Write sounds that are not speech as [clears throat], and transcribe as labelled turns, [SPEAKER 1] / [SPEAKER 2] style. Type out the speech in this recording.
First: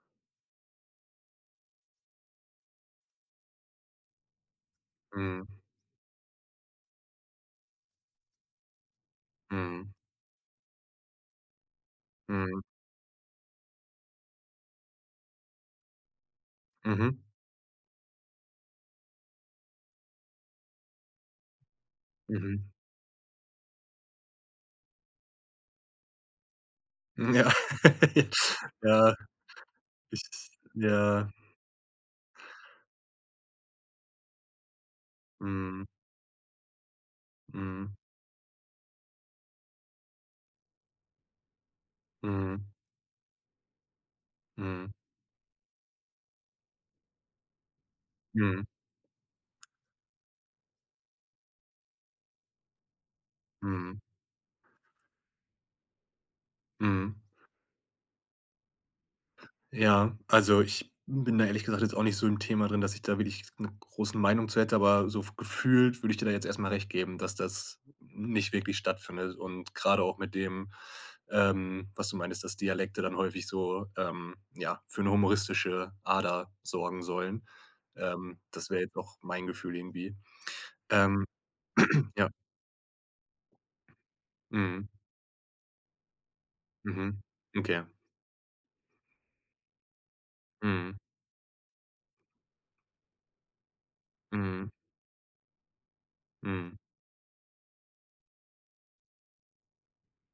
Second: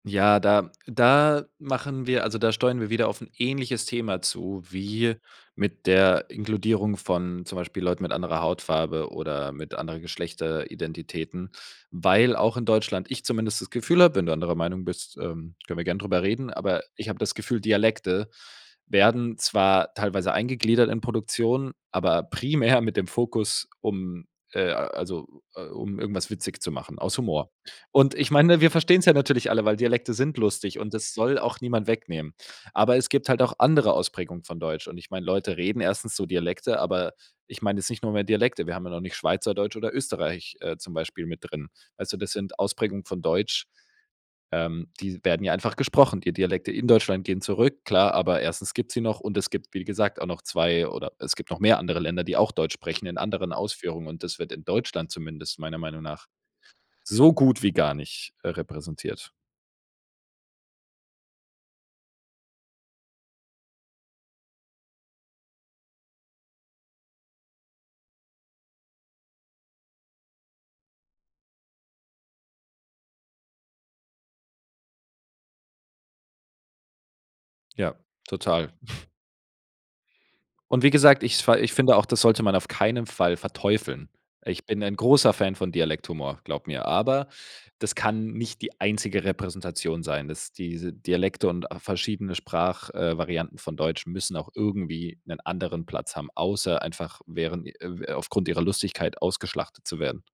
[SPEAKER 1] Ja, da da machen wir also, da steuern wir wieder auf 'n ähnliches Thema zu wie
[SPEAKER 2] Mhm.
[SPEAKER 1] mit der Inkludierung von zum Beispiel Leuten mit anderer Hautfarbe oder mit
[SPEAKER 2] Mhm.
[SPEAKER 1] anderen Geschlechteridentitäten, weil auch
[SPEAKER 2] Mhm.
[SPEAKER 1] in Deutschland ich zumindest das Gefühl hab- wenn du anderer Meinung bist, ähm, können wir gern drüber reden- aber ich hab
[SPEAKER 2] Mhm.
[SPEAKER 1] das Gefühl, Dialekte werden zwar teilweise eingegliedert in Produktionen, aber
[SPEAKER 2] Mhm.
[SPEAKER 1] primär mit dem Fokus, um, äh also, äh, um irgendwas witzig zu machen aus Humor.
[SPEAKER 2] Ja.
[SPEAKER 1] Und ich
[SPEAKER 2] [laughs]
[SPEAKER 1] meine, wir verstehen's ja
[SPEAKER 2] Ja.
[SPEAKER 1] natürlich alle, weil Dialekte
[SPEAKER 2] Ich
[SPEAKER 1] sind
[SPEAKER 2] s
[SPEAKER 1] lustig, und das
[SPEAKER 2] ja.
[SPEAKER 1] soll auch niemand wegnehmen. Aber es gibt halt auch andere Ausprägungen von Deutsch, und ich meine, Leute reden
[SPEAKER 2] Mhm.
[SPEAKER 1] erstens so Dialekte, aber ich meine jetzt
[SPEAKER 2] Mhm.
[SPEAKER 1] nicht nur mehr Dialekte. Wir haben ja noch nicht Schweizerdeutsch oder Österreich, äh, zum Beispiel mit drin. Weißt du, das sind
[SPEAKER 2] Mhm.
[SPEAKER 1] Ausprägungen von Deutsch,
[SPEAKER 2] Mhm.
[SPEAKER 1] ähm, die werden ja einfach gesprochen. Die Dialekte in Deutschland gehen zurück, klar, aber
[SPEAKER 2] Mhm.
[SPEAKER 1] erstens gibt's sie noch, und es gibt, wie gesagt, auch noch 2 oder es gibt noch mehr andere Länder, die auch Deutsch sprechen in anderen
[SPEAKER 2] Mhm.
[SPEAKER 1] Ausführungen, und das wird in Deutschland zumindest meiner Meinung nach
[SPEAKER 2] Mhm.
[SPEAKER 1] so gut wie gar nicht, äh, repräsentiert.
[SPEAKER 2] Ja, also ich bin da ehrlich gesagt jetzt auch nicht so im Thema drin, dass ich da wirklich 'ne große Meinung zu hätte, aber so f gefühlt würde ich dir da jetzt erst mal recht geben, dass das nicht wirklich stattfindet und gerade auch mit dem, ähm, was du meintest, dass Dialekte dann häufig so, ähm, ja, für 'ne humoristische Ader sorgen sollen.
[SPEAKER 1] Ja,
[SPEAKER 2] Ähm,
[SPEAKER 1] total.
[SPEAKER 2] das wäre jetzt
[SPEAKER 1] [chuckles]
[SPEAKER 2] auch mein Gefühl irgendwie.
[SPEAKER 1] Und wie gesagt,
[SPEAKER 2] Ähm,
[SPEAKER 1] ich s fa ich finde auch,
[SPEAKER 2] [clears throat]
[SPEAKER 1] das
[SPEAKER 2] ja
[SPEAKER 1] sollte man auf keinen Fall verteufeln. Ich bin
[SPEAKER 2] Mhm.
[SPEAKER 1] ein großer Fan von Dialekt-Humor, glaub mir,
[SPEAKER 2] Mhm,
[SPEAKER 1] aber
[SPEAKER 2] okay.
[SPEAKER 1] das kann nicht die einzige Repräsentation sein, dass diese
[SPEAKER 2] Mhm.
[SPEAKER 1] Dialekte und a verschiedene Sprach äh, Varianten von Deutsch müssen auch
[SPEAKER 2] Mhm.
[SPEAKER 1] irgendwie 'nen anderen Platz haben,
[SPEAKER 2] Mhm.
[SPEAKER 1] außer einfach während i äh, aufgrund ihrer Lustigkeit ausgeschlachtet zu werden.